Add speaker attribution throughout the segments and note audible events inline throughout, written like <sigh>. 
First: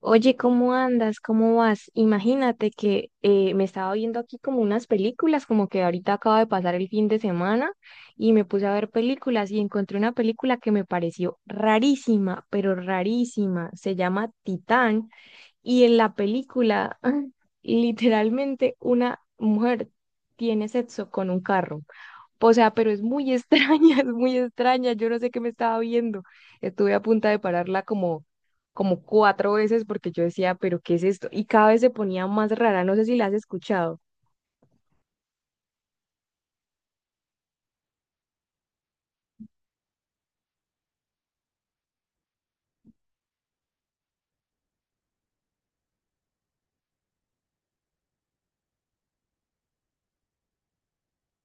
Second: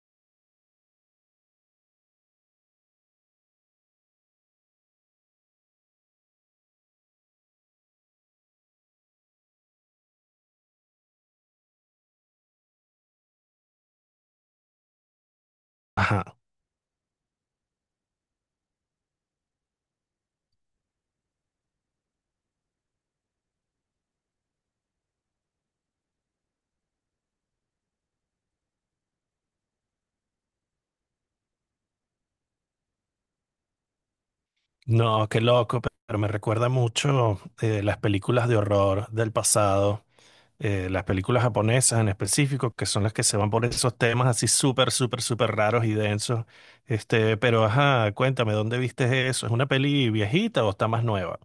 Speaker 1: Oye, ¿cómo andas? ¿Cómo vas? Imagínate que me estaba viendo aquí como unas películas, como que ahorita acaba de pasar el fin de semana y me puse a ver películas y encontré una película que me pareció rarísima, pero rarísima. Se llama Titán y en la
Speaker 2: Ajá.
Speaker 1: película <laughs> literalmente una mujer tiene sexo con un carro. O sea, pero es muy extraña, <laughs> es muy extraña. Yo no sé qué me estaba viendo. Estuve a punta de pararla como cuatro veces porque yo decía, pero ¿qué es esto? Y cada vez se ponía más rara. No sé si la has escuchado.
Speaker 2: No, qué loco, pero me recuerda mucho las películas de horror del pasado, las películas japonesas en específico, que son las que se van por esos temas así súper, súper, súper raros y densos. Este, pero ajá, cuéntame, ¿dónde viste eso? ¿Es una peli viejita o está más nueva?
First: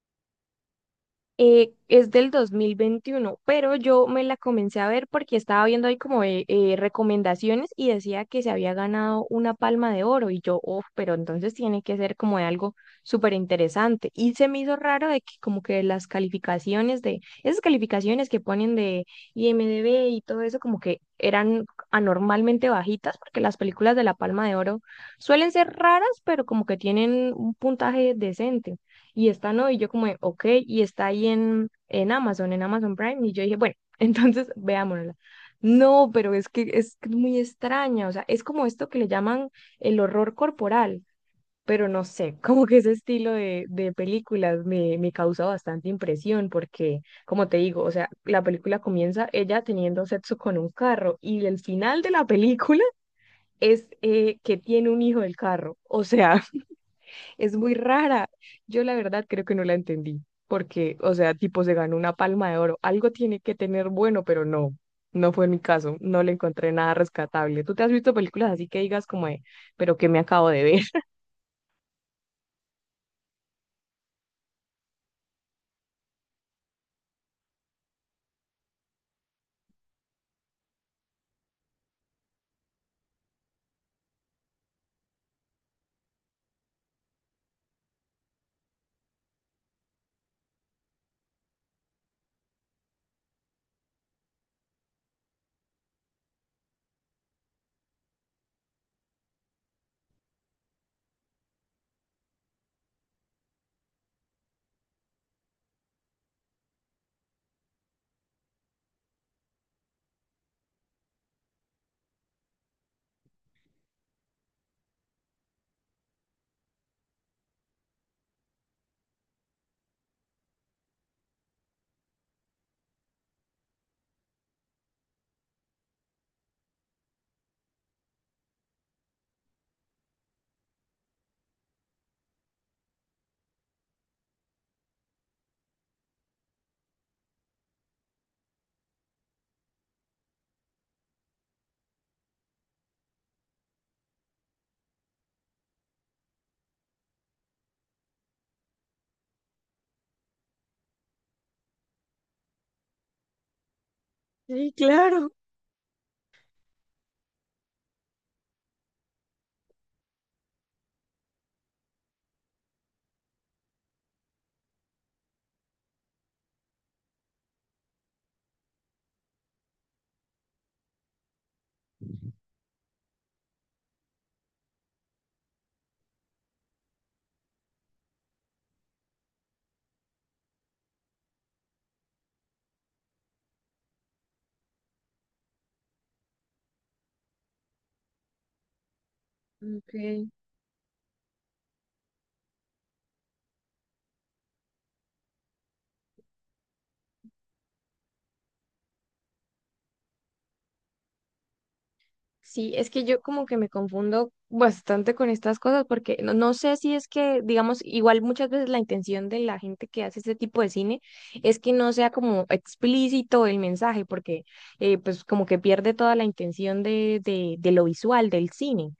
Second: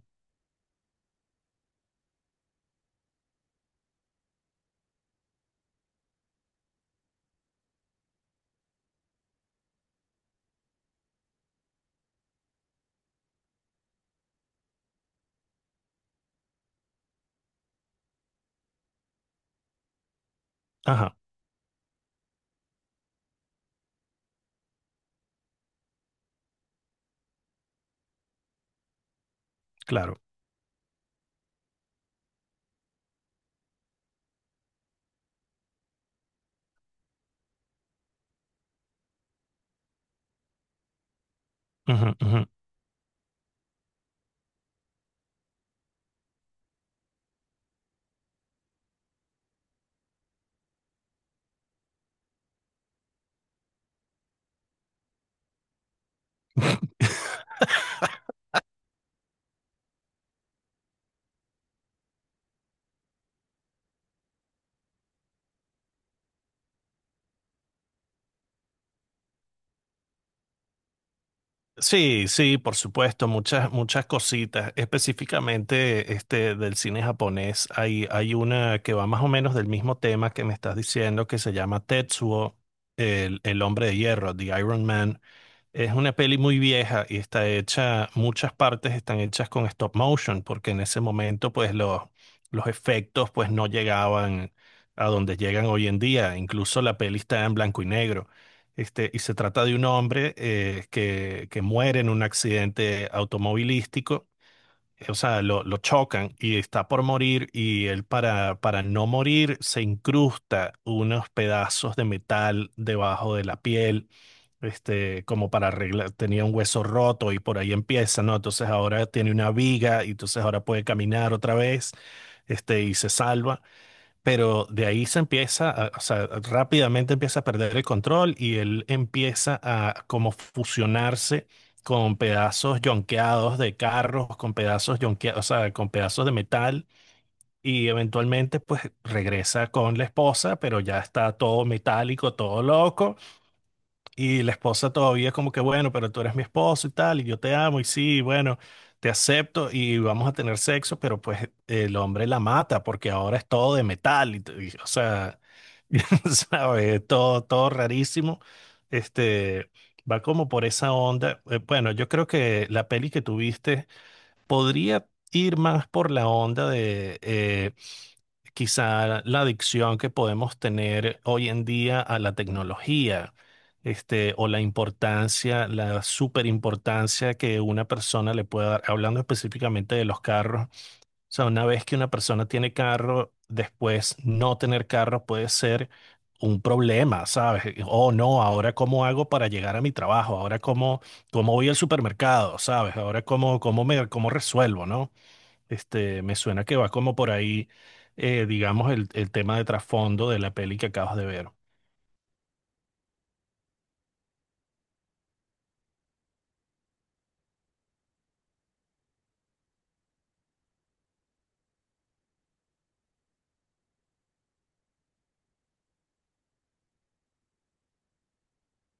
Speaker 1: Es del 2021, pero yo me la comencé a ver porque estaba viendo ahí como recomendaciones y decía que se había ganado una palma de oro y yo, oh, pero entonces tiene que ser como de algo súper interesante. Y se me hizo raro de que como que esas calificaciones que ponen de IMDb y todo eso como que
Speaker 2: Ajá,
Speaker 1: eran anormalmente bajitas porque las películas de la palma de oro suelen ser raras, pero como que tienen un puntaje decente y esta no, y yo como de,
Speaker 2: claro.
Speaker 1: ok, y está ahí en Amazon, en Amazon Prime, y yo dije, bueno, <laughs> entonces veámosla. No, pero es que es muy extraña, o sea, es como esto que le llaman el horror corporal, pero no sé, <laughs> como que ese estilo de películas me causa bastante impresión porque, como te digo, o sea, la película comienza ella teniendo sexo con un carro y el final de la película es que tiene un hijo del carro, o sea. Es muy rara. Yo la verdad creo que no la entendí, porque, o sea, tipo se ganó una palma de oro. Algo tiene que tener bueno, pero no, no fue mi caso. No le encontré nada rescatable. ¿Tú te has visto películas así que digas como de, pero qué me acabo de ver? <laughs>
Speaker 2: Sí, sí, por supuesto, muchas, muchas cositas. Específicamente este, del cine japonés, hay una que va más o menos del mismo tema que me estás diciendo, que se llama Tetsuo, el hombre de hierro, The Iron Man. Es una peli muy vieja y está hecha, muchas partes están hechas con stop motion, porque en ese momento pues los efectos pues no llegaban a donde llegan hoy en día. Incluso la peli está en blanco y negro. Este, y se trata de un hombre que muere en un accidente automovilístico o sea, lo chocan y está por morir y él para no morir se incrusta unos pedazos de metal debajo de la piel, este, como para arreglar, tenía un hueso roto y por ahí empieza, ¿no? Entonces ahora tiene una viga y entonces ahora puede caminar otra vez, este, y se salva. Pero de ahí se empieza, o sea, rápidamente empieza a perder el control y él empieza a como fusionarse con pedazos yonqueados de carros, con pedazos yonqueados, o sea, con pedazos de metal y eventualmente pues regresa con la esposa, pero ya está todo metálico, todo loco y la esposa todavía es como que, bueno, pero tú eres mi esposo y tal, y yo te amo, y sí, bueno, te acepto y vamos a tener sexo, pero pues el hombre la mata porque ahora es todo de metal,
Speaker 1: Sí,
Speaker 2: o
Speaker 1: claro.
Speaker 2: sea, <laughs> ¿sabes? Todo, todo rarísimo. Este, va como por esa onda. Bueno, yo creo que la peli que tuviste podría ir más por la onda de... quizá la adicción que podemos tener hoy en día a la tecnología, este, o la importancia, la superimportancia que una persona le puede dar, hablando específicamente de los carros. O sea, una vez que una persona tiene carro, después no tener carro puede ser un problema, ¿sabes? Oh, no, ahora cómo hago para llegar a mi
Speaker 1: Ok.
Speaker 2: trabajo, ahora cómo, cómo voy al supermercado, ¿sabes? Ahora cómo, cómo me, cómo resuelvo, ¿no? Este, me suena que va como por ahí, digamos, el tema de trasfondo de la peli que acabas de ver.
Speaker 1: Sí, es que yo como que me confundo bastante con estas cosas porque no, no sé si es que, digamos, igual muchas veces la intención de la gente que hace este tipo de cine es que no sea como explícito el mensaje porque pues como que pierde toda la intención de lo visual, del cine.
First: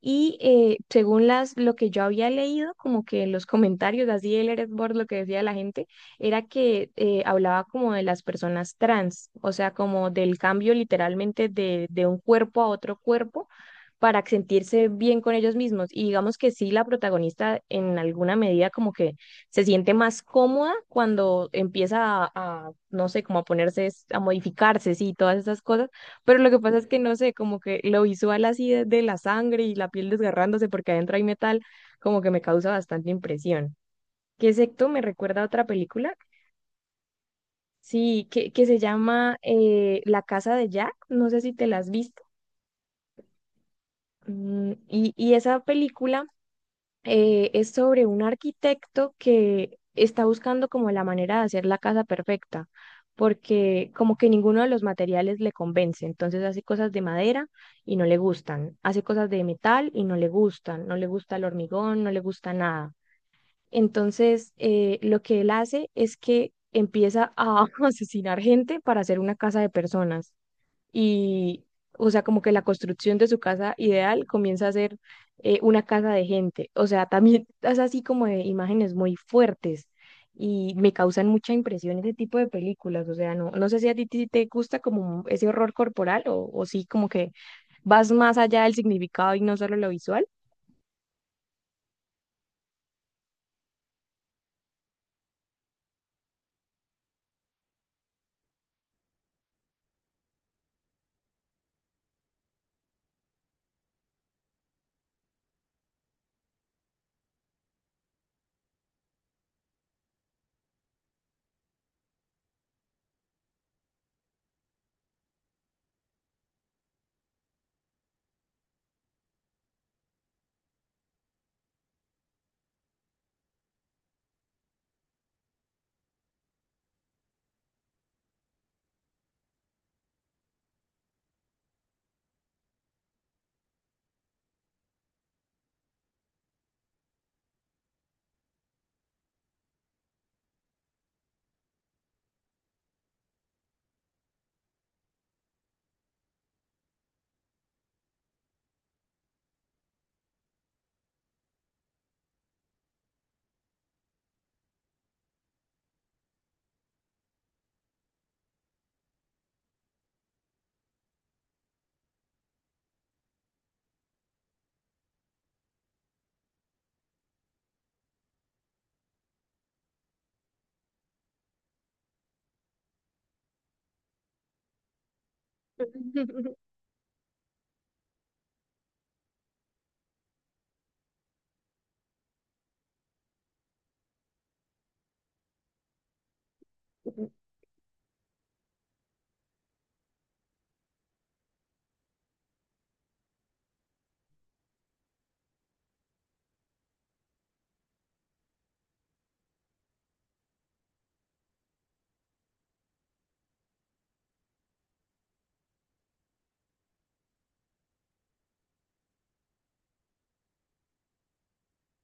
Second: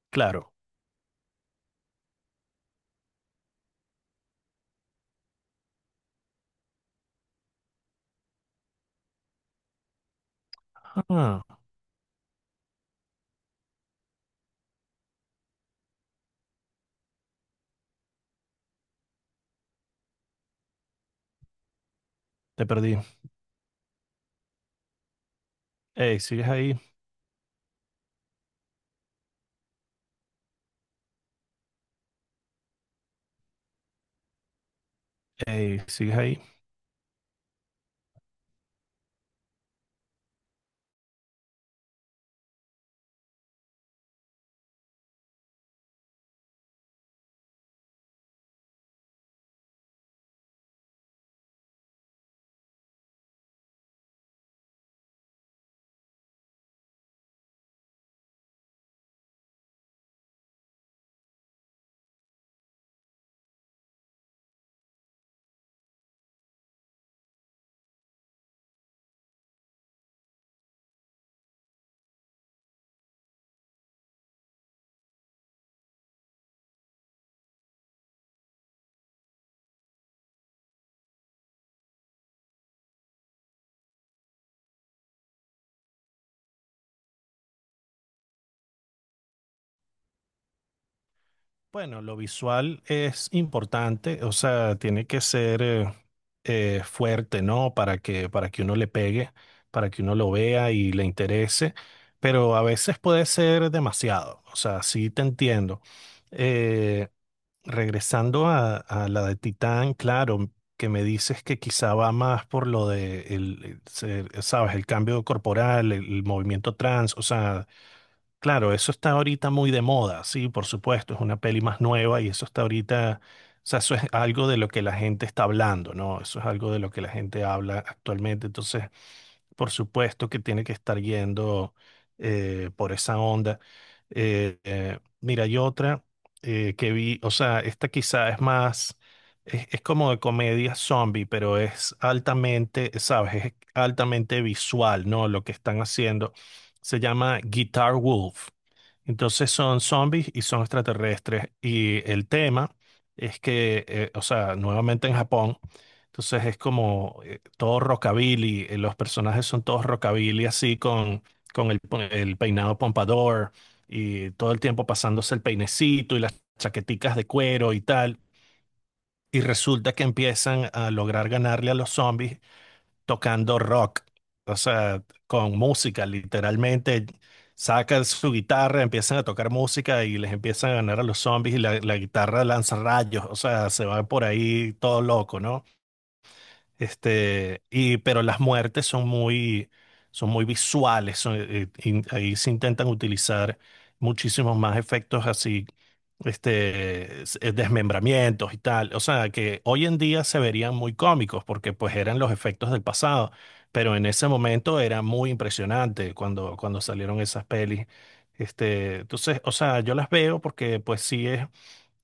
Speaker 1: Y
Speaker 2: Claro.
Speaker 1: según lo que yo había leído, como que en los comentarios, así el Reddit board, lo que decía la gente, era que hablaba como de las personas trans, o sea, como del cambio
Speaker 2: Ah,
Speaker 1: literalmente de un cuerpo a otro cuerpo para sentirse bien con ellos mismos. Y digamos que sí, la protagonista en alguna medida como que se siente más cómoda cuando empieza
Speaker 2: te perdí.
Speaker 1: no sé, como a a modificarse, sí, todas esas cosas.
Speaker 2: Ey,
Speaker 1: Pero
Speaker 2: ¿sigues
Speaker 1: lo que pasa
Speaker 2: ahí?
Speaker 1: es que, no sé, como que lo visual así de la sangre y la piel desgarrándose porque adentro hay metal, como que me causa bastante impresión. ¿Qué secto me recuerda a otra
Speaker 2: Ey,
Speaker 1: película?
Speaker 2: ¿sigues ahí?
Speaker 1: Sí, que se llama La Casa de Jack, no sé si te la has visto. Y esa película es sobre un arquitecto que está buscando como la manera de hacer la casa perfecta, porque como que ninguno de los materiales le convence, entonces hace cosas de madera y no le gustan, hace cosas de metal y no le gustan, no le gusta el hormigón, no le gusta nada. Entonces, lo que él hace es que empieza a <laughs> asesinar gente para hacer una casa de personas y, o sea, como que la construcción de su casa ideal comienza a ser una casa de gente. O sea, también es así como de imágenes muy fuertes y me causan mucha impresión ese tipo de películas. O sea, no, no sé si a ti te gusta como ese horror corporal o sí como que vas más allá del significado y no solo lo visual.
Speaker 2: Bueno, lo visual es importante, o sea, tiene que ser fuerte, ¿no? Para que uno le pegue, para que uno lo vea y le interese, pero a veces puede ser demasiado, o sea, sí te entiendo. Eh, Regresando a la de Titán, claro, que me dices que quizá va más por lo de el, sabes, el cambio corporal, el movimiento trans, o sea, claro, eso está ahorita muy de moda, sí, por supuesto, es una peli más nueva y eso está ahorita, o sea, eso es algo de lo que la gente está hablando, ¿no? Eso es algo de lo que la gente habla actualmente, entonces por supuesto que tiene que estar yendo por esa onda. Mira, hay otra que vi, o sea, esta quizá es más, es como de comedia zombie, pero es altamente, ¿sabes? Es altamente visual, ¿no? Lo que están haciendo. Se llama Guitar Wolf. Entonces son zombies y son extraterrestres. Y el tema es que, o sea, nuevamente en Japón, entonces es como todo rockabilly, los personajes son todos rockabilly así con el, el peinado pompador y todo el tiempo pasándose el peinecito y las chaqueticas de cuero y tal. Y resulta que empiezan a lograr ganarle a los zombies tocando rock, o sea, con música, literalmente. Sacan su guitarra, empiezan a tocar música y les empiezan a ganar a los zombies y la guitarra lanza rayos, o sea, se van por ahí todo loco, ¿no? Este, y, pero las muertes son muy visuales. Son, ahí se intentan utilizar muchísimos más efectos así, este, desmembramientos y tal. O sea, que hoy en día se verían muy cómicos porque pues eran los efectos del pasado. Pero en ese momento era muy impresionante cuando, cuando salieron esas pelis. Este, entonces, o sea, yo las veo porque pues sí es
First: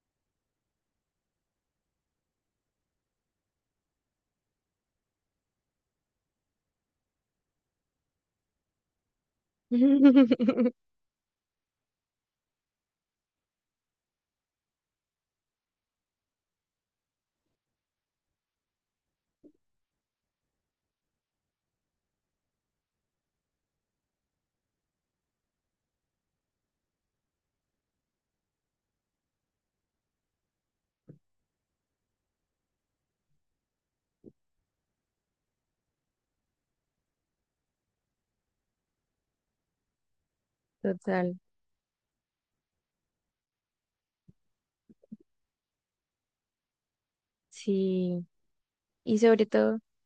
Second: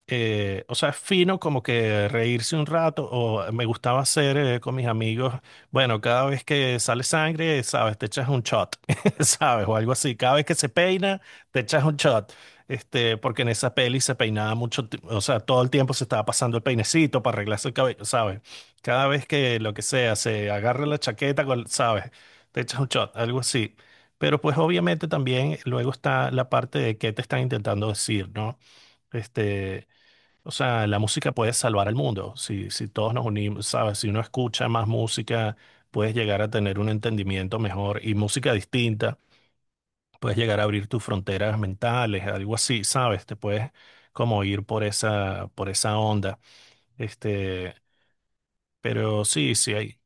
Speaker 2: o sea, es fino como que reírse un rato, o me gustaba hacer con mis amigos, bueno, cada vez que sale sangre, sabes, te echas un shot, <laughs> sabes, o algo así, cada vez que se
Speaker 1: <laughs>
Speaker 2: peina, te echas un shot, este, porque en esa peli se peinaba mucho, o sea, todo el tiempo se estaba pasando el peinecito para arreglarse el cabello, sabes, cada vez que lo que sea, se agarra la chaqueta, sabes, te echas un shot, algo así. Pero pues obviamente también luego está la parte de qué te están intentando decir, ¿no? Este, o sea, la música puede salvar al mundo. Si, si todos nos unimos, ¿sabes? Si uno escucha más música, puedes llegar a tener un entendimiento mejor y música distinta, puedes llegar a abrir tus
Speaker 1: Total,
Speaker 2: fronteras mentales, algo así, ¿sabes? Te puedes como ir por esa onda. Este,
Speaker 1: sí. Y
Speaker 2: pero
Speaker 1: sobre
Speaker 2: sí, sí
Speaker 1: todo...
Speaker 2: hay.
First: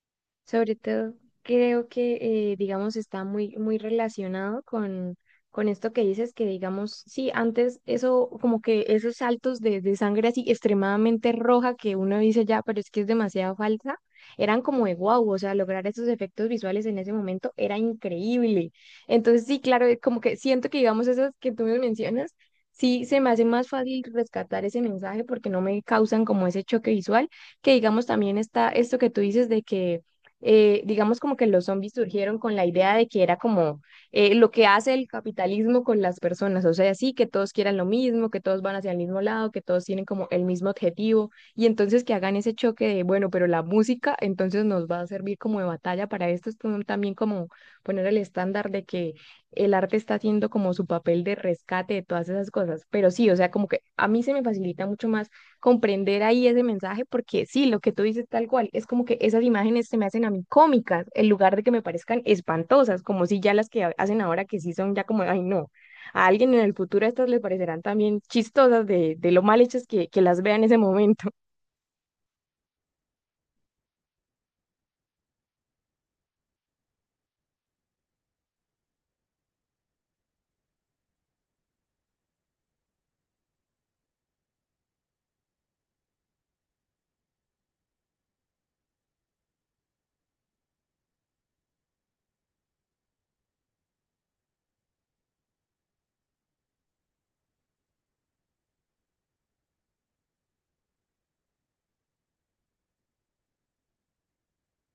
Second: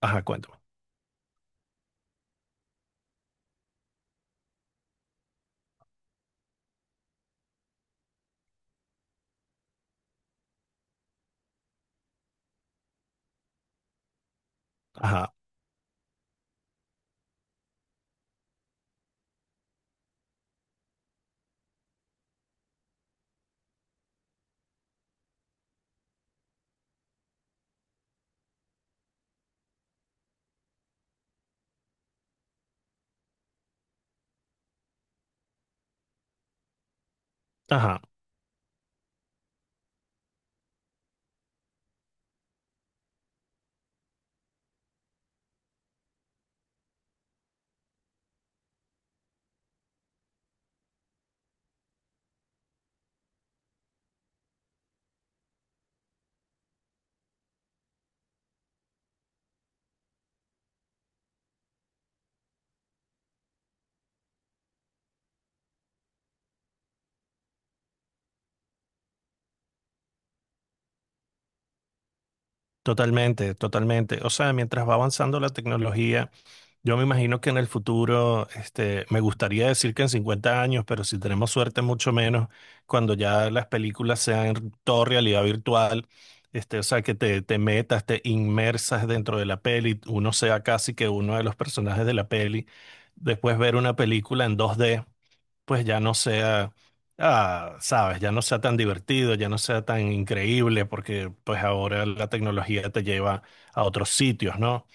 Speaker 2: Ajá, cuéntame.
Speaker 1: Sobre todo, creo que, digamos, está muy, muy relacionado con esto que dices, que digamos, sí, antes eso, como que esos saltos de sangre así extremadamente roja que uno dice ya, pero es que es demasiado falsa, eran como de wow,
Speaker 2: Ajá,
Speaker 1: o sea, lograr esos efectos visuales en ese momento era increíble. Entonces, sí, claro, como que siento que, digamos, esas que tú me mencionas, sí, se me hace más fácil rescatar ese mensaje porque no me causan como ese choque visual, que digamos también está esto que tú dices de que digamos como que los zombies surgieron con la idea de que era como lo que hace el capitalismo con las personas, o sea, sí, que todos quieran lo
Speaker 2: ajá.
Speaker 1: mismo, que todos van hacia el mismo lado, que todos tienen como el mismo objetivo, y entonces que hagan ese choque de, bueno, pero la música entonces nos va a servir como de batalla para esto, es como también como poner el estándar de que el arte está haciendo como su papel de rescate de todas esas cosas, pero sí, o sea, como que a mí se me facilita mucho más comprender ahí ese mensaje, porque sí, lo que tú dices tal cual, es como que esas imágenes se me hacen a mí cómicas, en lugar de que me parezcan espantosas, como si ya las que hacen ahora que sí son ya como, ay no, a alguien en el futuro estas les parecerán también chistosas de lo mal hechas que las vea en ese momento.
Speaker 2: Totalmente, totalmente. O sea, mientras va avanzando la tecnología. Yo me imagino que en el futuro, este, me gustaría decir que en 50 años, pero si tenemos suerte, mucho menos, cuando ya las películas sean todo realidad virtual, este, o sea, que te metas, te inmersas dentro de la peli, uno sea casi que uno de los personajes de la peli, después ver una película en 2D pues ya no sea, ah, sabes, ya no sea tan divertido, ya no sea tan increíble, porque pues ahora la tecnología te lleva a otros sitios, ¿no?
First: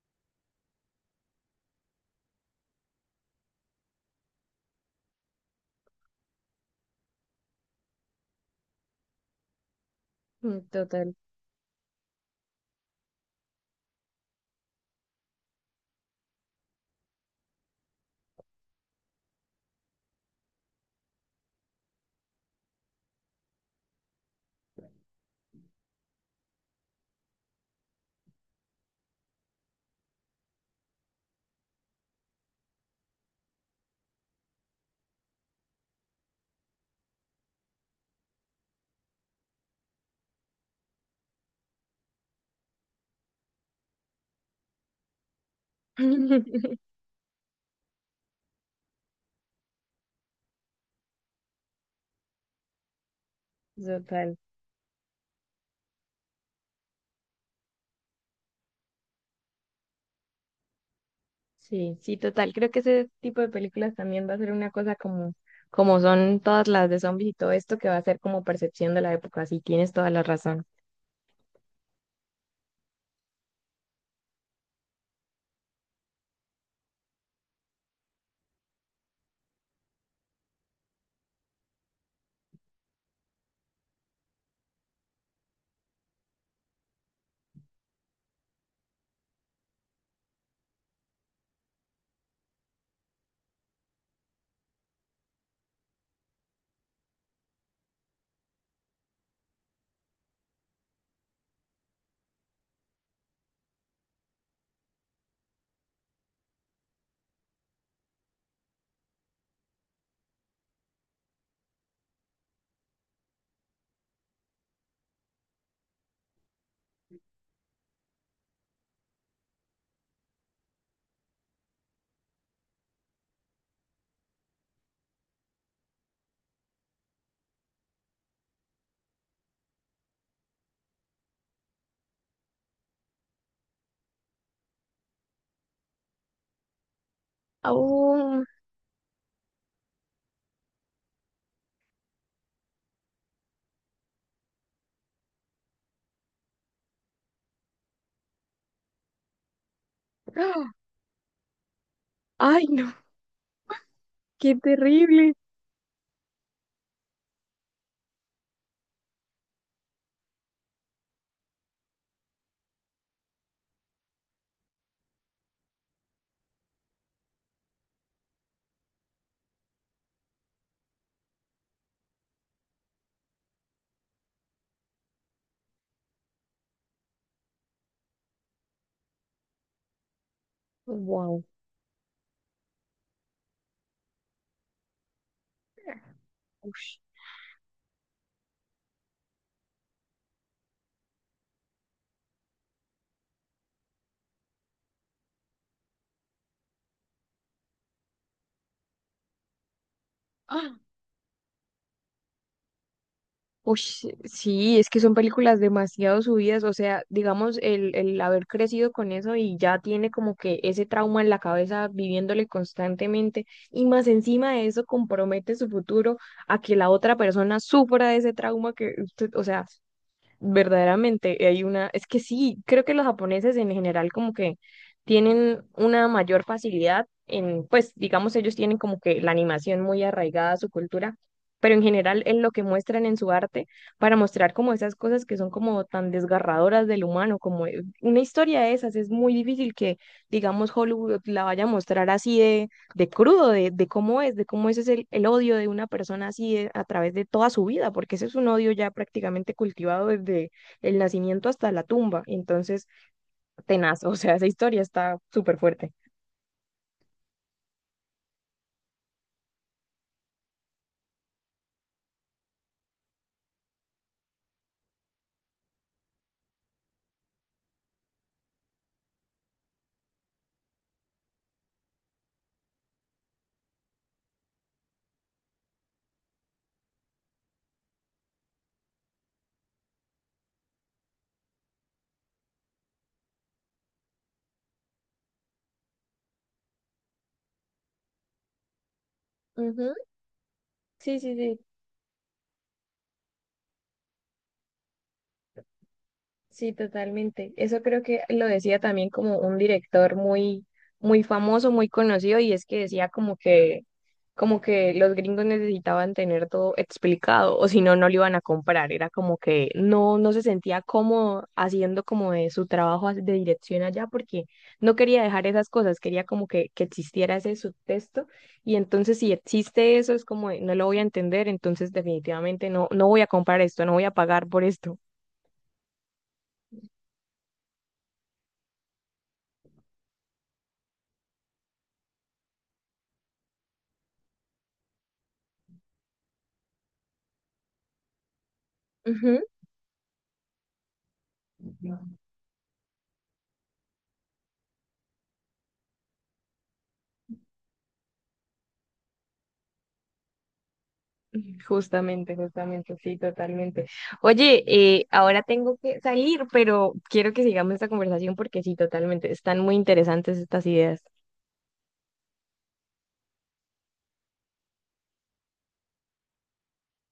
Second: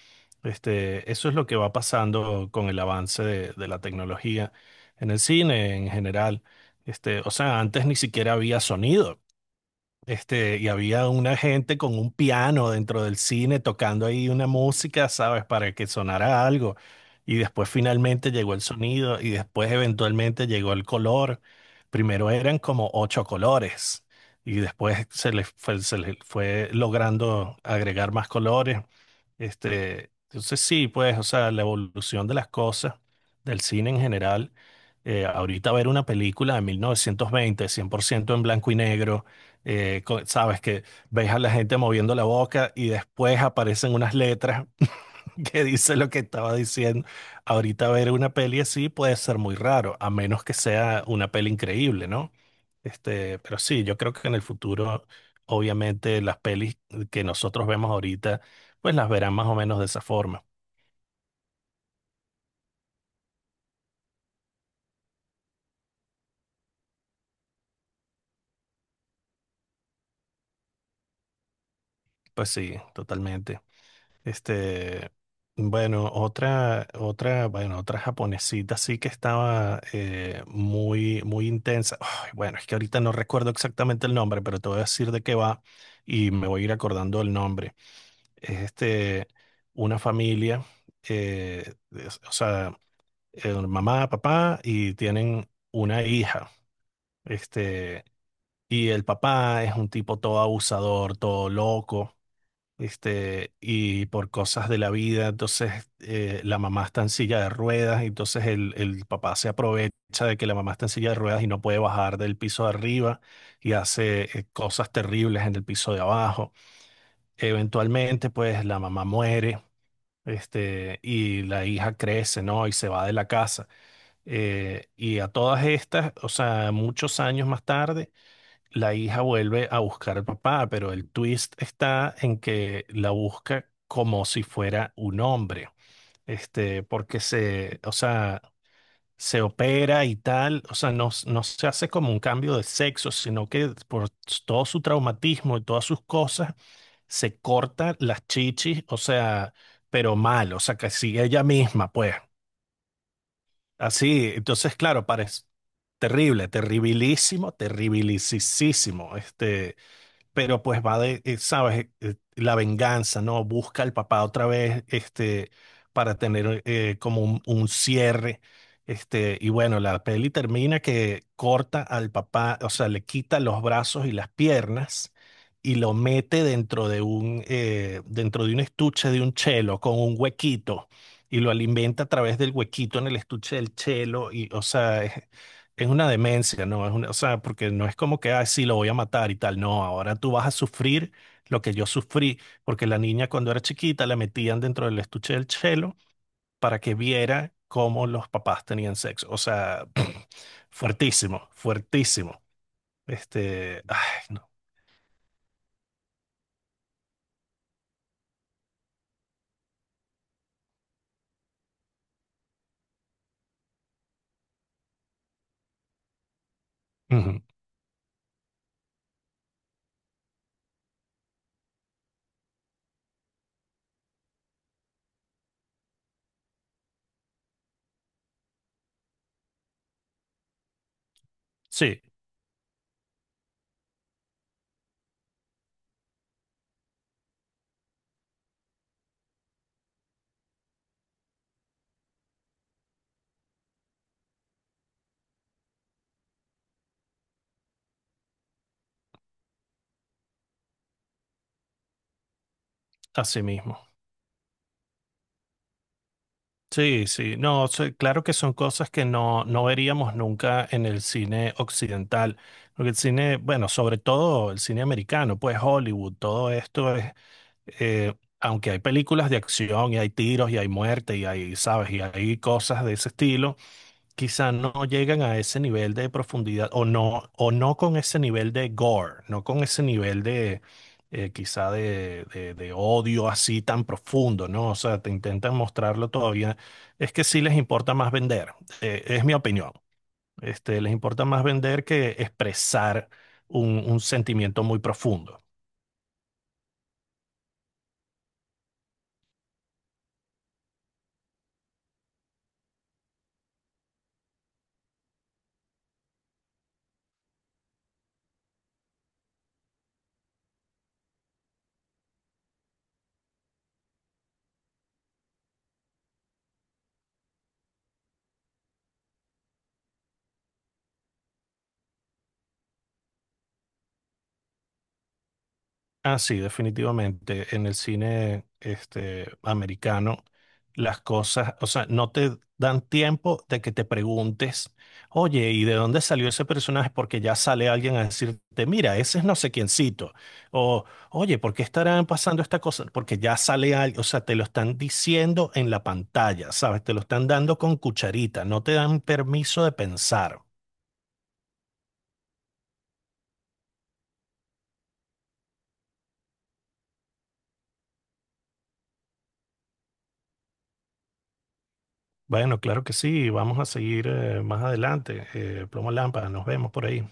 Speaker 2: Este, eso es lo que va pasando con el avance de la tecnología en el cine en general. Este, o sea, antes ni siquiera había sonido. Este,
Speaker 1: Mm,
Speaker 2: y había
Speaker 1: total.
Speaker 2: una gente con un piano dentro del cine tocando ahí una música, ¿sabes? Para que sonara algo. Y después finalmente llegó el sonido y después eventualmente llegó el color. Primero eran como ocho colores y después se les fue logrando agregar más colores, este, entonces sí, pues, o sea, la evolución de las cosas, del cine en general, ahorita ver una película de 1920 100% en blanco y negro, sabes que ves a la gente moviendo la boca y después aparecen unas letras <laughs> que dice lo que estaba
Speaker 1: <laughs>
Speaker 2: diciendo. Ahorita ver una peli así puede ser muy raro, a menos que sea una peli increíble, ¿no? Este, pero sí, yo creo que en
Speaker 1: Total.
Speaker 2: el futuro, obviamente, las pelis que nosotros vemos ahorita, pues las verán más o menos de esa forma.
Speaker 1: Sí, sí, total. Creo que ese tipo de películas también va a ser una cosa como son todas las de zombies y todo esto que va a ser como percepción de la época. Sí, tienes toda la razón.
Speaker 2: Pues sí, totalmente. Este, bueno, otra, otra, bueno, otra japonesita sí que estaba muy, muy intensa. Ay, bueno, es que ahorita no recuerdo exactamente el nombre, pero te voy a decir de qué va y me voy a ir acordando el nombre. Es este, una familia, o sea mamá, papá, y tienen una hija. Este, y el papá es un tipo todo abusador, todo loco, este, y por cosas de la vida, entonces la mamá está en silla de ruedas, y entonces el papá se aprovecha de que la mamá está en silla de ruedas y no puede bajar del piso de arriba y hace cosas terribles en el piso de abajo. Eventualmente, pues la mamá muere. Este, y la hija crece, ¿no? Y se va de la casa. Y a todas estas, o sea, muchos años más tarde, la hija vuelve a buscar al papá, pero el twist está en que la busca como si fuera un hombre, este, porque se, o sea,
Speaker 1: Au.
Speaker 2: se opera y tal, o sea, no, no se hace como un cambio de sexo, sino que por todo su traumatismo y todas sus cosas, se corta las chichis, o sea, pero mal, o sea, que sigue ella misma, pues.
Speaker 1: Ay, no,
Speaker 2: Así,
Speaker 1: qué
Speaker 2: entonces, claro,
Speaker 1: terrible.
Speaker 2: parece terrible, terribilísimo, terribilisísimo, este, pero pues va de, sabes, eh, la venganza, ¿no? Busca al papá otra vez, este, para tener como un cierre, este, y bueno, la peli termina que corta al papá, o sea, le quita los brazos y las piernas y lo mete dentro de un estuche de un chelo con un huequito. Y
Speaker 1: Wow.
Speaker 2: lo alimenta a través del huequito en el estuche del chelo. Es una demencia, ¿no? Es una, o sea, porque no es como que, ah, sí, lo voy a matar y tal. No, ahora tú vas a sufrir lo que yo sufrí, porque la niña cuando era chiquita la metían dentro del estuche del chelo para que viera cómo los papás tenían sexo. O sea, <clears throat>
Speaker 1: Ah,
Speaker 2: fuertísimo, fuertísimo.
Speaker 1: uy,
Speaker 2: Este, ay, no.
Speaker 1: sí, es que son películas demasiado subidas, o sea, digamos, el haber crecido con eso y ya tiene como que ese trauma en la cabeza viviéndole constantemente y más encima de eso compromete su futuro a que la otra
Speaker 2: Ujú.
Speaker 1: persona sufra de ese trauma que usted, o sea, verdaderamente hay una, es que sí, creo que los japoneses en general como que tienen una mayor facilidad en, pues digamos ellos tienen como que la animación muy arraigada a su cultura, pero en
Speaker 2: Sí,
Speaker 1: general en lo que muestran en su arte para mostrar como esas cosas que son como tan desgarradoras del humano, como una historia de esas, es muy difícil que digamos Hollywood la vaya a mostrar así de crudo, de cómo es, de cómo ese es el odio de una persona así a través de toda su vida, porque ese es un odio ya prácticamente cultivado desde el nacimiento hasta la tumba. Entonces,
Speaker 2: así mismo.
Speaker 1: tenaz, <laughs> o sea, esa historia está súper fuerte.
Speaker 2: Sí, sí, no, sí, claro que son cosas que no, no veríamos nunca en el cine occidental, porque el cine, bueno, sobre todo el cine americano, pues Hollywood, todo esto es, eh, aunque hay películas de acción y hay tiros y hay muerte y hay, sabes, y hay cosas de ese estilo, quizá no llegan a ese nivel de profundidad o no con ese nivel de gore, no con ese nivel de quizá de, de odio así tan profundo, ¿no? O sea, te intentan mostrarlo todavía. Es que sí les importa más vender, es mi opinión.
Speaker 1: Ujú.
Speaker 2: Este, les
Speaker 1: Sí,
Speaker 2: importa
Speaker 1: sí,
Speaker 2: más
Speaker 1: sí.
Speaker 2: vender que expresar un sentimiento muy profundo.
Speaker 1: Sí, totalmente. Eso creo que lo decía también como un director muy, muy famoso, muy conocido, y es que decía como que, los gringos necesitaban tener todo explicado, o si no, no lo iban a comprar. Era como que no, no se sentía cómodo haciendo como de su trabajo de dirección allá, porque no quería dejar esas cosas, quería como que existiera ese subtexto, y entonces si existe eso, es como de, no lo voy a entender, entonces definitivamente no, no voy a comprar esto, no voy a pagar por esto.
Speaker 2: Ah, sí, definitivamente. En el cine este, americano, las cosas, o sea, no te dan tiempo de que te preguntes, oye, ¿y de dónde salió ese personaje? Porque ya sale alguien a decirte, mira, ese es no
Speaker 1: Ujú.
Speaker 2: sé quiéncito. O, oye, ¿por qué estarán
Speaker 1: <laughs>
Speaker 2: pasando esta cosa? Porque ya sale alguien, o sea, te lo están diciendo en la pantalla, ¿sabes? Te lo están dando con cucharita, no te dan permiso de pensar.
Speaker 1: Justamente, justamente, sí, totalmente. Oye, ahora tengo que salir, pero quiero que sigamos esta conversación porque sí, totalmente, están muy interesantes estas ideas.
Speaker 2: Bueno, claro que sí, vamos a seguir más adelante. Plomo Lámpara, nos vemos por ahí.